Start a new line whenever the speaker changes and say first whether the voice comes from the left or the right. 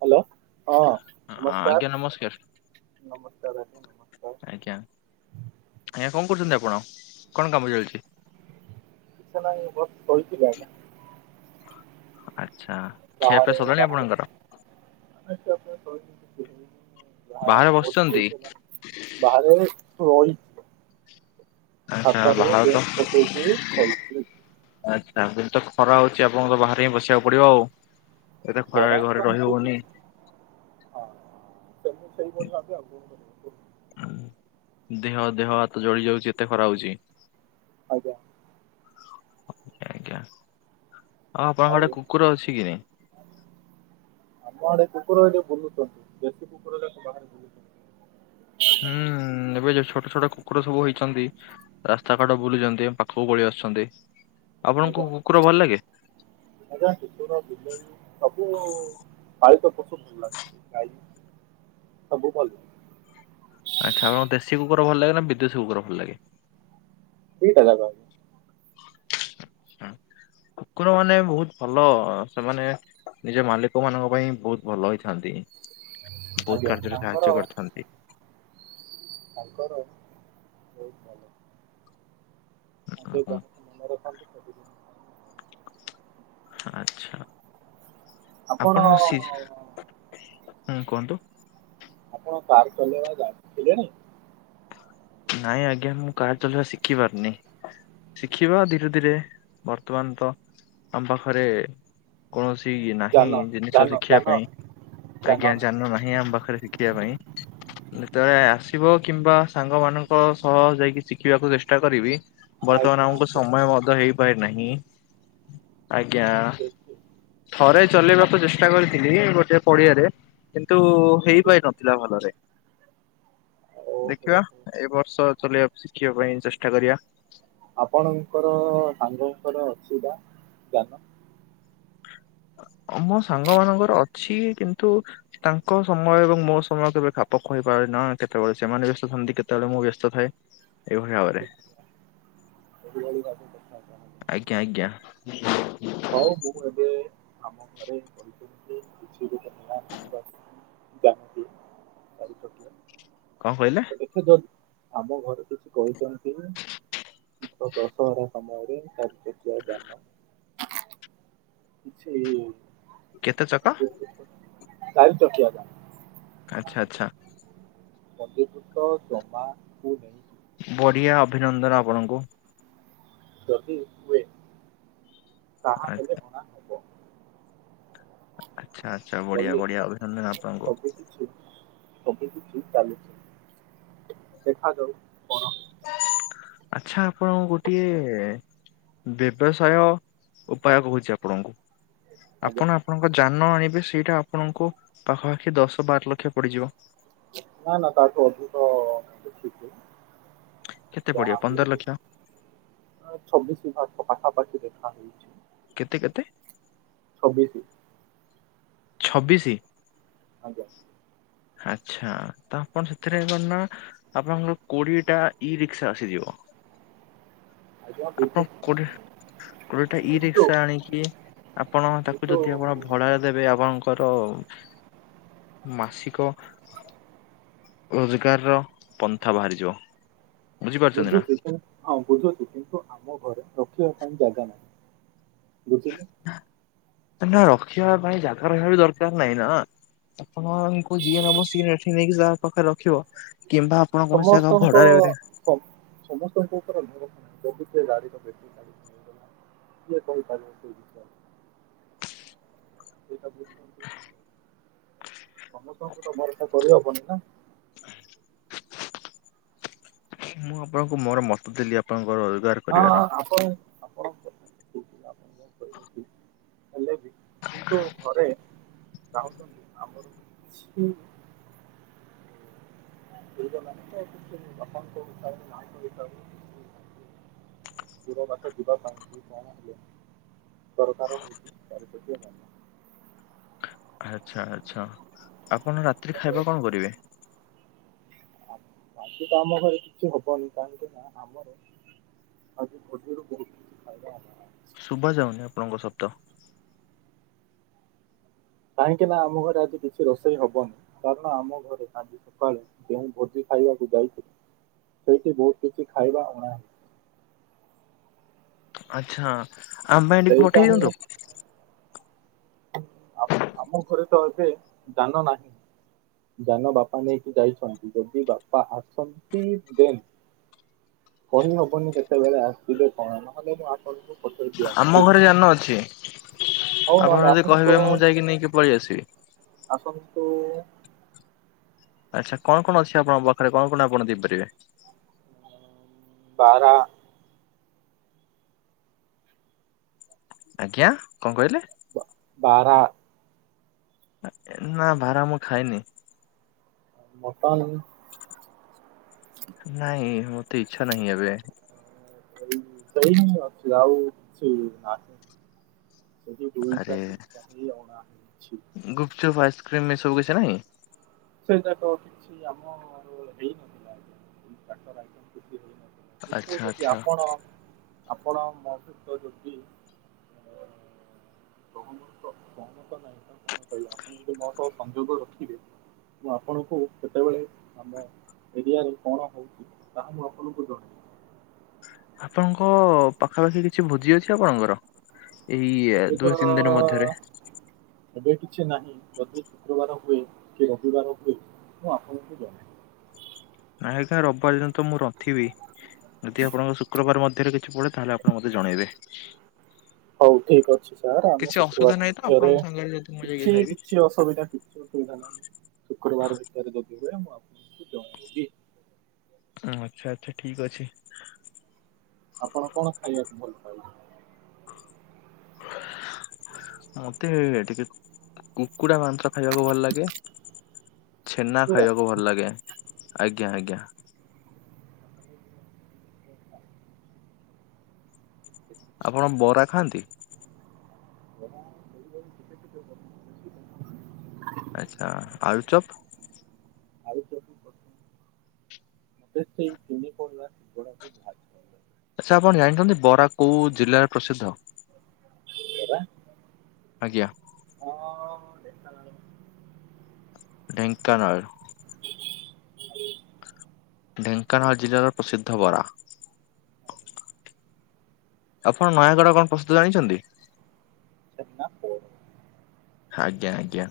right: Hello.
left: ଆ- ଆଜ୍ଞା ନମସ୍କାର
right: ନମସ୍କାର
left: ଆଜ୍ଞା ଆଜ୍ଞା କଣ କରୁଛନ୍ତି ଆପଣ। କଣ କାମ ଚାଲିଛି?
right: ନାହିଁ ବ କହିିଥିଲେ ଆଜ୍ଞା।
left: ଆଚ୍ଛା। ଖିଆପିଆ
right: ବାହାରେ
left: ସରିଲାଣି
right: ବାହାରେ
left: ଆପଣଙ୍କର
right: [unintelligible]
left: ବାହାରେ ବସଛନ୍ତି?
right: ହେଇଥିଲା ବାହାରେ ର [unintelligible]
left: ଆଚ୍ଛା
right: ଛାତରେ
left: ବାହାରେ ତ
right: ବେଞ୍ଚ ପକେଇକ କରିଛି।
left: ଆଚ୍ଛା ଏି ତ ଖରା ହଉଛି ଆପଣଙ୍କୁ ତ ବାହାରେ ହିଁ ବସିବାକୁ ପଡିବ ଆଉ। ଏତେ
right: ଖରା
left: ଖରାରେ ଘରେ
right: ତ ଏମିତି
left: ରହିିହୋଉନି।
right: କିଛି ହଁ ସେ ମୁଁ ସେଇପ ସା ଆଉ କଣ [unintelligible]
left: ହୁଁ। ଦେହ ଦେହ ହାତ ଜଳି ଯାଉଛି ଏତେ ଖରା ହଉଛି।
right: ଆଜ୍ଞା।
left: ଆଜ୍ଞା ଆଉ
right: ଆଉ
left: ଆପଣଙ୍କଆଡେ କୁକୁର ଅଛି କି ନାଇଁ?
right: ଆମ ଆଡେ କୁକୁର ଏଠେ ବୁଲୁଛନ୍ତି ଦେଶୀ କୁକୁରଟାକୁ ବାହାରେ ବୁଲୁଛନ୍ତି।
left: ହୁଁ ଏବେ ଯୋଉ ଛୋଟ ଛୋଟ କୁକୁର ସବୁ ହେଇଛନ୍ତି। ରାସ୍ତା କାଟ ବୁଲିଛନ୍ତି ଆମ ପାଖକୁ ପଳେଇ ଆସୁଛନ୍ତି। ଆପଣଙ୍କୁ
right: ଆଜ୍ଞା
left: କୁକୁର
right: ଆଜ୍ଞା
left: ଭଲ ଲାଗେ
right: ଆଜ୍ଞା କୁକୁର ବିଲେଇ ସ ବୁ କାଇ ତ କସ ଭଲ ଲାଈ ଭୁଲ [unintelligible]
left: ଆଚ୍ଛା ଆପଣ ଦେଶୀ କୁକୁର ଭଲ ଲାଗେ ନା ବିଦେଶୀ କୁକୁର ଭଲ ଲାଗେ?
right: ଦିଟାଯାକ।
left: ହୁଁ କୁକୁର ମାନେ ବହୁତ ଭଲ ସେମାନେ ନିଜ ମାଲିକ ମାନଙ୍କ ପାଇଁ ବହୁତ ଭଲ ହେଇଥାନ୍ତି ବହୁତ
right: ଆଜ୍ଞା ଆଜ୍ଞା
left: କାର୍ଯ୍ୟରେ
right: ତାଙ୍କର
left: ସାହାଯ୍ୟ କରିଥାନ୍ତି।
right: ତାଙ୍କର ବହୁତ ଭଲ। ଆ ମୁ
left: ଓହୋ,
right: [unintelligible]
left: ଆଛା ଆପଣ ସିଜ୍। ହୁଁ କୁହନ୍ତୁ।
right: ଆପଣ କାର୍ ଚଲେଇବା ଜାଣିସାରିଲେଣି?
left: ନାଇଁ ଆଜ୍ଞା, ମୁଁ କାର ଚଲେୟା ଶିଖି ପାରୁନି। ଶିଖିବ ଧୀରେ ଧୀରେ ବର୍ତ୍ତମାନ ତ, ଆମ ପାଖରେ କୌଣସି ନାହିଁ
right: ଯାନ
left: ଜିନିଷ
right: ଯାନ
left: ଶିଖିବା
right: ଯାନ
left: ପାଇଁ। ଆଜ୍ଞା, ଯାନ ନାହିଁ ଆମ ପାଖରେ ଶିଖ୍ ଖିଆ ପାଇଁ, ଯେତେବେଳେ ଆସିବ କିମ୍ବା ସାଙ୍ଗ ମାନଙ୍କ ସହ ଯାଇକି ଶିଖିବାକୁ ଚେଷ୍ଟା କରିବି।
right: ଆଜ୍ଞା
left: ବର୍ତ୍ତମାନ ଆମକୁ
right: ଆଜ୍ଞା
left: ସମୟ ମଧ୍ୟ ହେଇ ପାରି ନାହିଁ। ଆଜ୍ଞା,
right: ଠିକ ଠିକ
left: ଥରେ ଚଲେଇବାକୁ
right: ଆମ୍-
left: ଚେଷ୍ଟା କରିଥିଲି। ଗୋଟେ ପଡିଆରେ, କିନ୍ତୁ
right: ଆଜ୍ଞା
left: ହେଇପାରି ନଥିଲା ଭଲରେ।
right: ଓହୋ ହୋ,
left: ଦେଖିବା
right: ହୋ।
left: ଏ ବର୍ଷ ଚଲେଇଆ ଶିଖିବା ପାଇଁ ଚେଷ୍ଟା କରିଆ।
right: ଆପଣଙ୍କର ସାଙ୍ଗଙ୍କର ଅଛି ବା ଯାନ।
left: ମୋ ସାଙ୍ଗ ମାନଙ୍କର ଅଛି, କିନ୍ତୁ ତାଙ୍କ ସମୟ ଏବଂ ମୋ ସମୟ କେବେ ଖାପ ଖୁଆଇପାରେ ନା। କେତେବେଳେ ସେମାନେ ବ୍ୟସ୍ତ ଥାନ୍ତି, କେତେବେଳେ ମୁଁ ବ୍ୟସ୍ତ ଥାଏ? ଏଇଭଳି [unintelligible] ବରେ
right: ଆଜ୍ଞା, ଆଜ୍ଞା। ଏହିଭଳି ଭାବେ କଥା ତାହେଲେ।
left: ଆଜ୍ଞା, ଆଜ୍ଞା।
right: ହଉ, ମୁଁ ଏବେ ଆମ ଘରେ କହିଛନ୍ତି କିଛି ବି [unintelligible] ଆଣିବା [unintelligible] ଯାହାବି ଚାରି ପଟିଆ।
left: କଣ କହିଲେ?
right: ଏଠେ ଯଦ୍, ଆମ ଘରେ କିଛି କହିଚନ୍ତି ଠିକ ଦଶହରା ସମୟରେ ଚାରି ଚକିଆ ଯାନ କିଛି-ଇ
left: କେତେ ଚକ?
right: ଚାରି ଚକିଆ ଯାନ।
left: ଆଚ୍ଛା, ଚ୍ଛା, ଚ୍ଛା।
right: ପଣ୍ଡିତୁତ ଜମାକୁୁ ନେଇ
left: ବଢିଆ ଅଭିନନ୍ଦନ ଆପଣଙ୍କୁ।
right: ଯଦି ହୁଏ। ତାହା
left: ଆ
right: ହେଲେ
left: [unintelligible]
right: ଅଣା ହେବ
left: ଆଚ୍ଛା, ଆଚ୍ଛା, ବଢିଆ ବଢିଆ ଅଭିନନ୍ଦନ ଆପଣଙ୍କୁ।
right: ସୁ ସବୁ କିଛି ଚାଲିଛି। ଦେଖାଯାଉ କଣ ହେଉଛି
left: ଆଛା, ଆପଣଙ୍କୁ ଗୋଟିଏ ବ୍ୟବସାୟ ଉପାୟ କହୁଛି ଆପଣଙ୍କୁ।
right: ଆଜ୍ଞା
left: ଆପଣ ଆପଣଙ୍କ ଯାନ ଆଣିବେ, ସେଇଟା ଆପଣଙ୍କୁ ପାଖାପାଖି ଦଶ ବାର ଲକ୍ଷ ପଡିଯିବ।
right: ନା, ନା, ତାଠୁ ଅଧିକ ଦେଖିଚି।
left: କେତେ ପଡିବ
right: ଯାହା
left: ପନ୍ଦର
right: ହେଲେବି,
left: ଲକ୍ଷ
right: ଆଁ ଛବିଶି ପାଖ ପାଖାପାଖି ଦେଖା ହେଇଚି।
left: କେତେ କେତେ?
right: ଛବିଶି।
left: ଛବିଶି।
right: ଆଜ୍ଞା।
left: ଆଚ୍ଛା, ତ ଆପଣ ସେଥିରେ କଣ ନା ଆପଣଙ୍କର କୋଡିଏଟା ଇ ରିକ୍ସ ଆସିଯିବ।
right: ଆଜ୍ଞା
left: ଆପଣ
right: ବୁଝୁଛି।
left: କୋଡିଏ କୋଡିଏଟା ଇ
right: କିନ୍ତୁ
left: ରିକ୍ସା ଆଣିକି, ଆପଣ ତାକୁ
right: କିନ୍ତୁ
left: ଯଦି ଆପଣ ଭଡାରେ ଦେବେ, ଆପଣଙ୍କ୍ ଙ୍କର ମାସିକ ରୋଜଗାରର ପନ୍ଥା ବାହାରିଯିବ। ବୁଝିପାରୁଛନ୍ତି ନା
right: ବୁଝୁଛି କିନ୍ତ ହଁ, ବୁଝୁଛି କିନ୍ତୁ ଆମ ଘରେ ରଖିବା ପାଇଁ ଜାଗା ନାହିଁ। ବୁଝିଲ
left: ନା ରଖିବା ପାଇଁ ଜାଗା ରହିବା ବି ଦରକାର ନାହିଁ ନା। ଆପଣଙ୍କୁ ଯିଏ ନବ, ସିଏ ଏଠି ନେଇକି ଯା ପାଖରେ ରଖିବ କିମ୍ବା, ଆପଣ କୌଣସି ଜାଗା ଭଡାରେ ବେେ
right: ହଁ ସମସ୍ତଙ୍କ ଉପରେ ନରଖ ଯଦି ସେ ଗାଡିର ବେଗ [unintelligible] କିଏ କହିପାରିବ କି? ସେଇଟା ବୁଝୁଛନ୍ତି ନା?
left: [inaudible]
right: ସମସ୍ତଙ୍କୁ ତ ଭରସା କରିହବନି ନା?
left: [inaudible] ମୁଁ ଆପଣଙ୍କୁ ମୋର ମତ ଦେଲି ଆପଣଙ୍କ ରୋଜଗାର,
right: ହଁ
left: କରିବାର
right: ହଁ ଆପଣ ଆପଣ ଙ୍କ କିସ ହେଲେ ବି। କିନ୍ତୁ ଘରେ ଚାହୁଁଛନ୍ତି ଆମର କିଛି ବି, [unintelligible] ଯିବାବାଟ ଯିବା ପାଇଁ କଣ ହବ ଦରକାର ହଉଛି ଚାରିପଟେ ନାହିଁ।
left: ଆଚ୍ଛା ଆଚ୍ଛା ଆପଣ ରାତିରେ ଖାଇବା କଣ କରିବେ?
right: ବାକି ତ ଆମ ଘରେ କିଛି ହବନି କାହିଁକି ନା ଆମର, ଆଜି ଭୋଜି ରୁ ବହୁତ ଫାଇଦା ହେଲା।
left: ଶୁଭା ଯାଉନି ଆପଣଙ୍କ ଶବ୍ଦ
right: କାହିଁକି ନା ଆମ ଘରେ ଆଜି କିଛି ରୋଷେଇ ହବନି। କାରଣ ଆମ ଘରେ ଆଜି, ସକାଳେ ଯେଉଁ ଭୋଜି ଖାଇବାକୁ ଯାଇଥିଲେ ସେଇଠି ବହୁତ କିଛି ଖାଇବା ଅଣା [unintelligible]
left: ଆଚ୍ଛା, ଆମ ପାଇଁ ଟିକେ
right: ସେଇଟା
left: ପଠେଇ
right: ହିଁ
left: ଦିଅନ୍ତୁ।
right: ଆମ ଘରେ ତ ଏବେ ଜାନ ନାହିଁ। ଯାନ ବାପା ନେଇକି ଯାଇଛନ୍ତି। ଯଦି ବାପା ଆସନ୍ତି ଦେନ୍, କହି ହବନି କେତେବେଳେ ଆସିବେ କଣ, ନହେଲେ ମୁୁ ଆସନ୍ତୁ।
left: ଆମ ଘରେ ଯାନ ଅଛି,
right: ହଉ
left: ଆପଣ
right: ନହେଲେ
left: ଯଦି
right: ଆସନ୍ତୁ
left: କହିବେ ମୁଁ ଯାଇକି ନେଇକି ପଳେଇ ଆସିବି।
right: ଆସନ୍ତୁ
left: ଆଚ୍ଛା କଣ କଣ ଅଛି ଆପଣଙ୍କ ପାଖରେ, କଣ କଣ ଆପଣ ଦେଇପାରିବେ।
right: ବାରା,
left: ଆଜ୍ଞା, କଣ କହିଲେ।
right: ବାରା।
left: ନା ଭାରା ମୁଁ ଖାଇନି,
right: ମୋଟନ୍,
left: ନାଇଁ, ମତେ ଇଚ୍ଛା ନାହିଁ ଏବେ।
right: ସେଇ ସେଇଁ ଅଛି ଆଉ କିଛି ନା
left: ଆରେ
right: ହିଁ ଅଣା ହେଇଛି।
left: ଗୁପ୍ ଚୁପ୍ ଆଇସ୍କ୍ରିମ ଏସବୁ କିଛି ନହିଁ?
right: ସେ ଯାକ କିଛି ଆମ ହେଇନଥିଲା [unintelligible] ହେଇନ କିନ୍ତୁ
left: ଆଚ୍ଛା
right: ଯଦି
left: ଆଚ୍ଛା
right: ଆପଣ ଆପଣ ମ ସହିତ ଯଦି, କଣ ତ କଣ ତ ନହିଁ ତ କଣ କହିବେ ଆପଣ ଯଦି ମୋ ସହବ ସଂଯୋଗ ରଖିବେ। ମୁଁ ଆପଣଙ୍କୁ କେତେବେଳେ ଆମ ଏରିଆରେ କଣ ହେଉଛି ତାହା ମୁଁ ଆପଣଙ୍କୁ ଜଣାଇବି।
left: ଆପଣଙ୍କ, ପାଖାପାଖି କିଛି ଭୋଜି ଅଛି ଆପଣଙ୍କର? ଏଇ
right: ଏବେ ତ
left: ଦୁଇ ତିନି ଦିନ ମଧ୍ୟରେ।
right: ଏବେ କିଛି ନାହିଁ। ଯଦି ଶୁକ୍ରବାର ହୁଏ କି ରବିବାର ହୁଏ, ମୁଁ ଆପଣଙ୍କୁ ଜଣେ।
left: ନାଇଁ ଆଇଖା ରବିବାର ଦିନ ତ ମୁଁ ରଥିବି ଯଦି ଆପଣଙ୍କ ଶୁକ୍ରବାର ମଧ୍ୟରେ କିଛି ପଡେ ତାହେଲେ ଆପଣ ମତେ ଜଣେଇବେ।
right: ହଉ ଠିକ୍ ଅଛି ସାର୍ ଆମେ
left: କିଛି ଅସୁବିଧା
right: ଶୁକ୍ରବାର
left: ନାହିଁ ତ
right: ମଧ୍ୟରେ
left: ଆପଣଙ୍କ ସାଙ୍ଗରେ ଯଦି ମୁଁ ଯାଇକି
right: କିଛି
left: ଖାଇବି?
right: କିଛି ଅସୁବିଧା କିଛି ଅସୁବିଧା ନାହିଁ ଶୁକ୍ରବାର ଭିତରେ ଯଦି ହୁଏ ମୁଁ ଆପଣଙ୍କୁ ଜଣେଇବି।
left: ଆଚ୍ଛା ଆଚ୍ଛା ଠିକ୍ ଅଛି।
right: ଆପଣ କଣ ଖାଇବାକୁ ଭଲ ପାଇବେ?
left: ମତେ ଏଇଆ ଟିକେ କୁକୁଡ଼ା ମାଂସ ଖାଇବାକୁ ଭଲ ଲାଗେ ଛେନା
right: କୁକୁଡ଼ା
left: ଖାଇବାକୁ ଭଲ ଲାଗେ। ଆଜ୍ଞା ଆଜ୍ଞା।
right: ଠିକ୍ ଅଛି।
left: ଆପଣ ବରା ଖାଆନ୍ତି?
right: ତେ ଟିକେ
left: ଆଚ୍ଛା ଆଳୁଚୁପ୍
right: ଆଲୁଚୁପ୍ ସେ ଠିକ୍ ୟୁନିଫର୍ମର [unintelligible]
left: ଆଚ୍ଛା ଆପଣ ଜାଣିଛନ୍ତି ବରା କୋଉ ଜିଲ୍ଲାରେ ପ୍ରସିଦ୍ଧ?
right: ବରା
left: ଆଜ୍ଞା।
right: ହଁ ଢେଙ୍କାନାଳ
left: ଢେଙ୍କାନାଳ
right: ହ
left: ଢେଙ୍କାନାଳ ଜିଲ୍ଲାରେ ପ୍ରସିଦ୍ଧ ବରା। ଆପଣ ନୟାଗଡ଼ କଣ ପ୍ରସିଦ୍ଧ ଜାଣିଛନ୍ତି?
right: ଛେନାପୋଡ଼।
left: ଆଜ୍ଞା ଆଜ୍ଞା,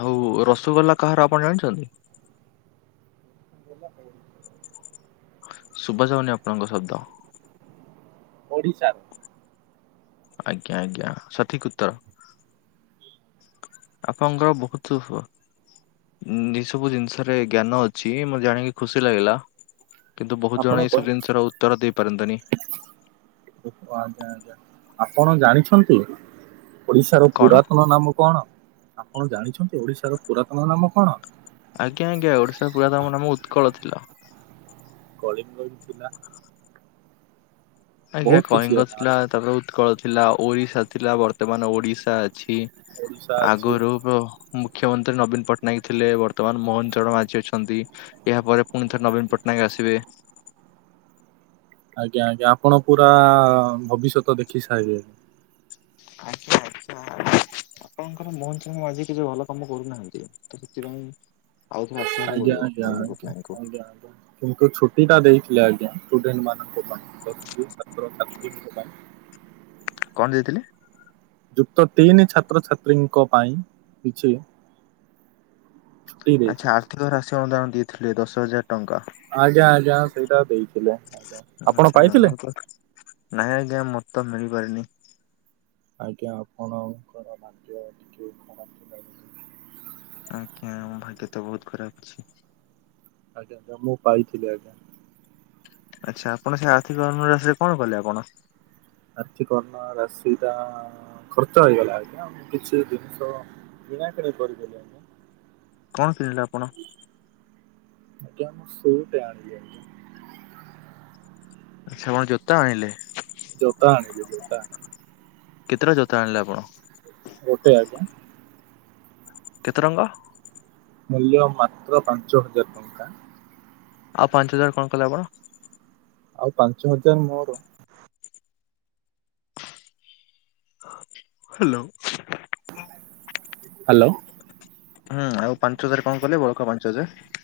left: ଆଉ ରସଗୋଲା କାହାର ଆପଣ ଜାଣିଛନ୍ତି?
right: ଛେନାପୋଡ଼
left: ଶୁଭା ଯାଉନି ଆପଣଙ୍କ ଶବ୍ଦ।
right: ଓଡ଼ିଶାର
left: ଆଜ୍ଞା ଆଜ୍ଞା ସଠିକ୍ ଉତ୍ତର।
right: ହ
left: ଆପଣଙ୍କର ବହୁତୁ ସୁ ଉଁ ଏ ସବୁ ଜିନିଷରେ ଜ୍ଞାନ ଅଛି ମୁଁ ଜାଣିକି ଖୁସି ଲାଗିଲା। କିନ୍ତୁ ବହୁତ
right: ଆପଣ
left: ଜଣ ଏଇସବୁ
right: କହିଲେ
left: ଜିନିଷର ଉତ୍ତର ଦେଇପାରନ୍ତିନି।
right: ଆଜ୍ଞା ଆଜ୍ଞା ଆପଣ ଜାଣିଛନ୍ତି ଓଡ଼ିଶାର
left: କଣ?
right: ପୁରାତନ ନାମ କଣ? ଆପଣ ଜାଣିଛନ୍ତି ଓଡ଼ିଶାର ପୁରାତନ ନାମ କଣ?
left: ଆଜ୍ଞା ଆଜ୍ଞା ଓଡିଶାର ପୁରାତମ ନାମ ଉତ୍କଳ ଥିଲା।
right: କଳିଙ୍ଗ ବି ଥିଲା।
left: ଆଜ୍ଞା
right: ବହୁତ କିଛି
left: କଳିଙ୍ଗ
right: ନାଁ
left: ଥିଲା
right: ଅଛି
left: ତାପରେ ଉ ଉତ୍କଳ ଥିଲା ଓରିସା ଥିଲା ବର୍ତ୍ତମାନ ଓଡିଶା ଅଛି।
right: ଓଡିଶା ଅଛି।
left: ଆଗରୁହୁ ମୁଖ୍ୟମନ୍ତ୍ରୀ ନବୀନ ପଟ୍ଟନାୟକ ଥିଲେ ବର୍ତ୍ତମାନ ମୋହନ ଚରଣ ମାଝୀ ଅଛନ୍ତି। ଏହାପରେ ପୁଣି ଥରେ ନବୀନ ପଟ୍ଟନାୟକ ଆସିବେ।
right: ଆଜ୍ଞା ଆଜ୍ଞା ଆପଣ ପୁରା ଭବିଷ୍ୟତ ଦେଖି ସାଇଲେଣି।
left: ଆଜ୍ଞା ଆଜ୍ଞା। ଆପଣଙ୍କର ମୋହନ ଚରଣ ମାଝୀ କିଛି ଭଲ କାମ କରୁନାହାନ୍ତି ତ ସେଥିପାଇଁ ଆଉ ଥରେ ଆସି
right: ଆଜ୍ଞା ଆଜ୍ଞା ଆଜ୍ଞା ଆଜ୍ଞା ଆଜ୍ଞା। କିନ୍ତୁ ଛୁଟିଟା ଦେଇଥିଲେ ଆଜ୍ଞା ଷ୍ଟୁଡେଣ୍ଟ ମାନଙ୍କ ପାଇଁ ପ୍ଲସ ଥ୍ରି ଛାତ୍ରଛାତ୍ରୀଙ୍କ ପାଇଁ
left: କଣ ଦେଇଥିଲେ?
right: ଯୁକ୍ତ ତିନି ଛାତ୍ରଛାତ୍ରୀଙ୍କ ପାଇଁ କିଛି ଛୁଟି
left: ଆଚ୍ଛା
right: ଦେଇଥିଲେ।
left: ଆର୍ଥିକ ରାଶି ଅନୁଦାନ ଦେଇଥିଲେ ଦଶ ହଜାର ଟଙ୍କା।
right: ଆଜ୍ଞା ଆଜ୍ଞା ସେଇଟା ଦେଇଥିଲେ। ଆଜ୍ଞା ଆପଣ
left: ଆଚ୍ଛା
right: ପାଇଥିଲେ?
left: ମୁଁ ତ ନାଇଁ ଆଜ୍ଞା ମତ ତ ମିଳି ପାରିନି।
right: ଆଜ୍ଞା ଆପଣଙ୍କର ଭାଗ୍ୟ ଟିକେ ଖରାପ୍ ଥିଲାରୁ
left: ଆଜ୍ଞା ମୋ ଭାଗ୍ୟ ତ ବହୁତ ଖରାପ୍ ଅଛି।
right: ଆଜ୍ଞା ନା ମୁଁ ପାଇଥିଲି ଆଜ୍ଞା।
left: ଆଚ୍ଛା ଆପଣ ସେ ଆର୍ଥିକ ଅନୁରାଶିରେ କଣ କଲେ ଆପଣ?
right: ଆର୍ଥିକ ଅନୁରାଶିଟା ଖର୍ଚ୍ଚ ହେଇଗଲା ଆଜ୍ଞା। ମୁଁ କିଛି ଜିନିଷ କିଣାକିଣି କରିଦେଲି ଆଜ୍ଞା।
left: କଣ କିଣିଲେ ଆପଣ?
right: ଆଜ୍ଞା ମୁଁ ସୁ ଟେ ଆଣିଲି।
left: ଆଛା କଣ ଜୋତା ଆଣିଲେ?
right: ଜୋତା ଆଣିଲି ଜୋତା ଆଣିଲି।
left: କେତେଟା ଜୋତା ଆଣିଲେ ଆପଣ?
right: ଗୋଟେ ଆଜ୍ଞା।
left: କେତେ ରଙ୍ଗ?
right: ମୂଲ୍ୟ ମାତ୍ର ପାଞ୍ଚ ହଜାର ଟଙ୍କା।
left: ଆଉ ପାଞ୍ଚ ହଜାର କଣ କଲେ ଆପଣ?
right: ଆଉ ପାଞ୍ଚ ହଜାର ମୋର।
left: ହ୍ୟାଲୋ।
right: ହ୍ୟାଲୋ।
left: ହୁଁ। ଆଉ ପାଞ୍ଚ ହଜାର କଣ କଲେ ବଳକା ପାଞ୍ଚ ହଜାର?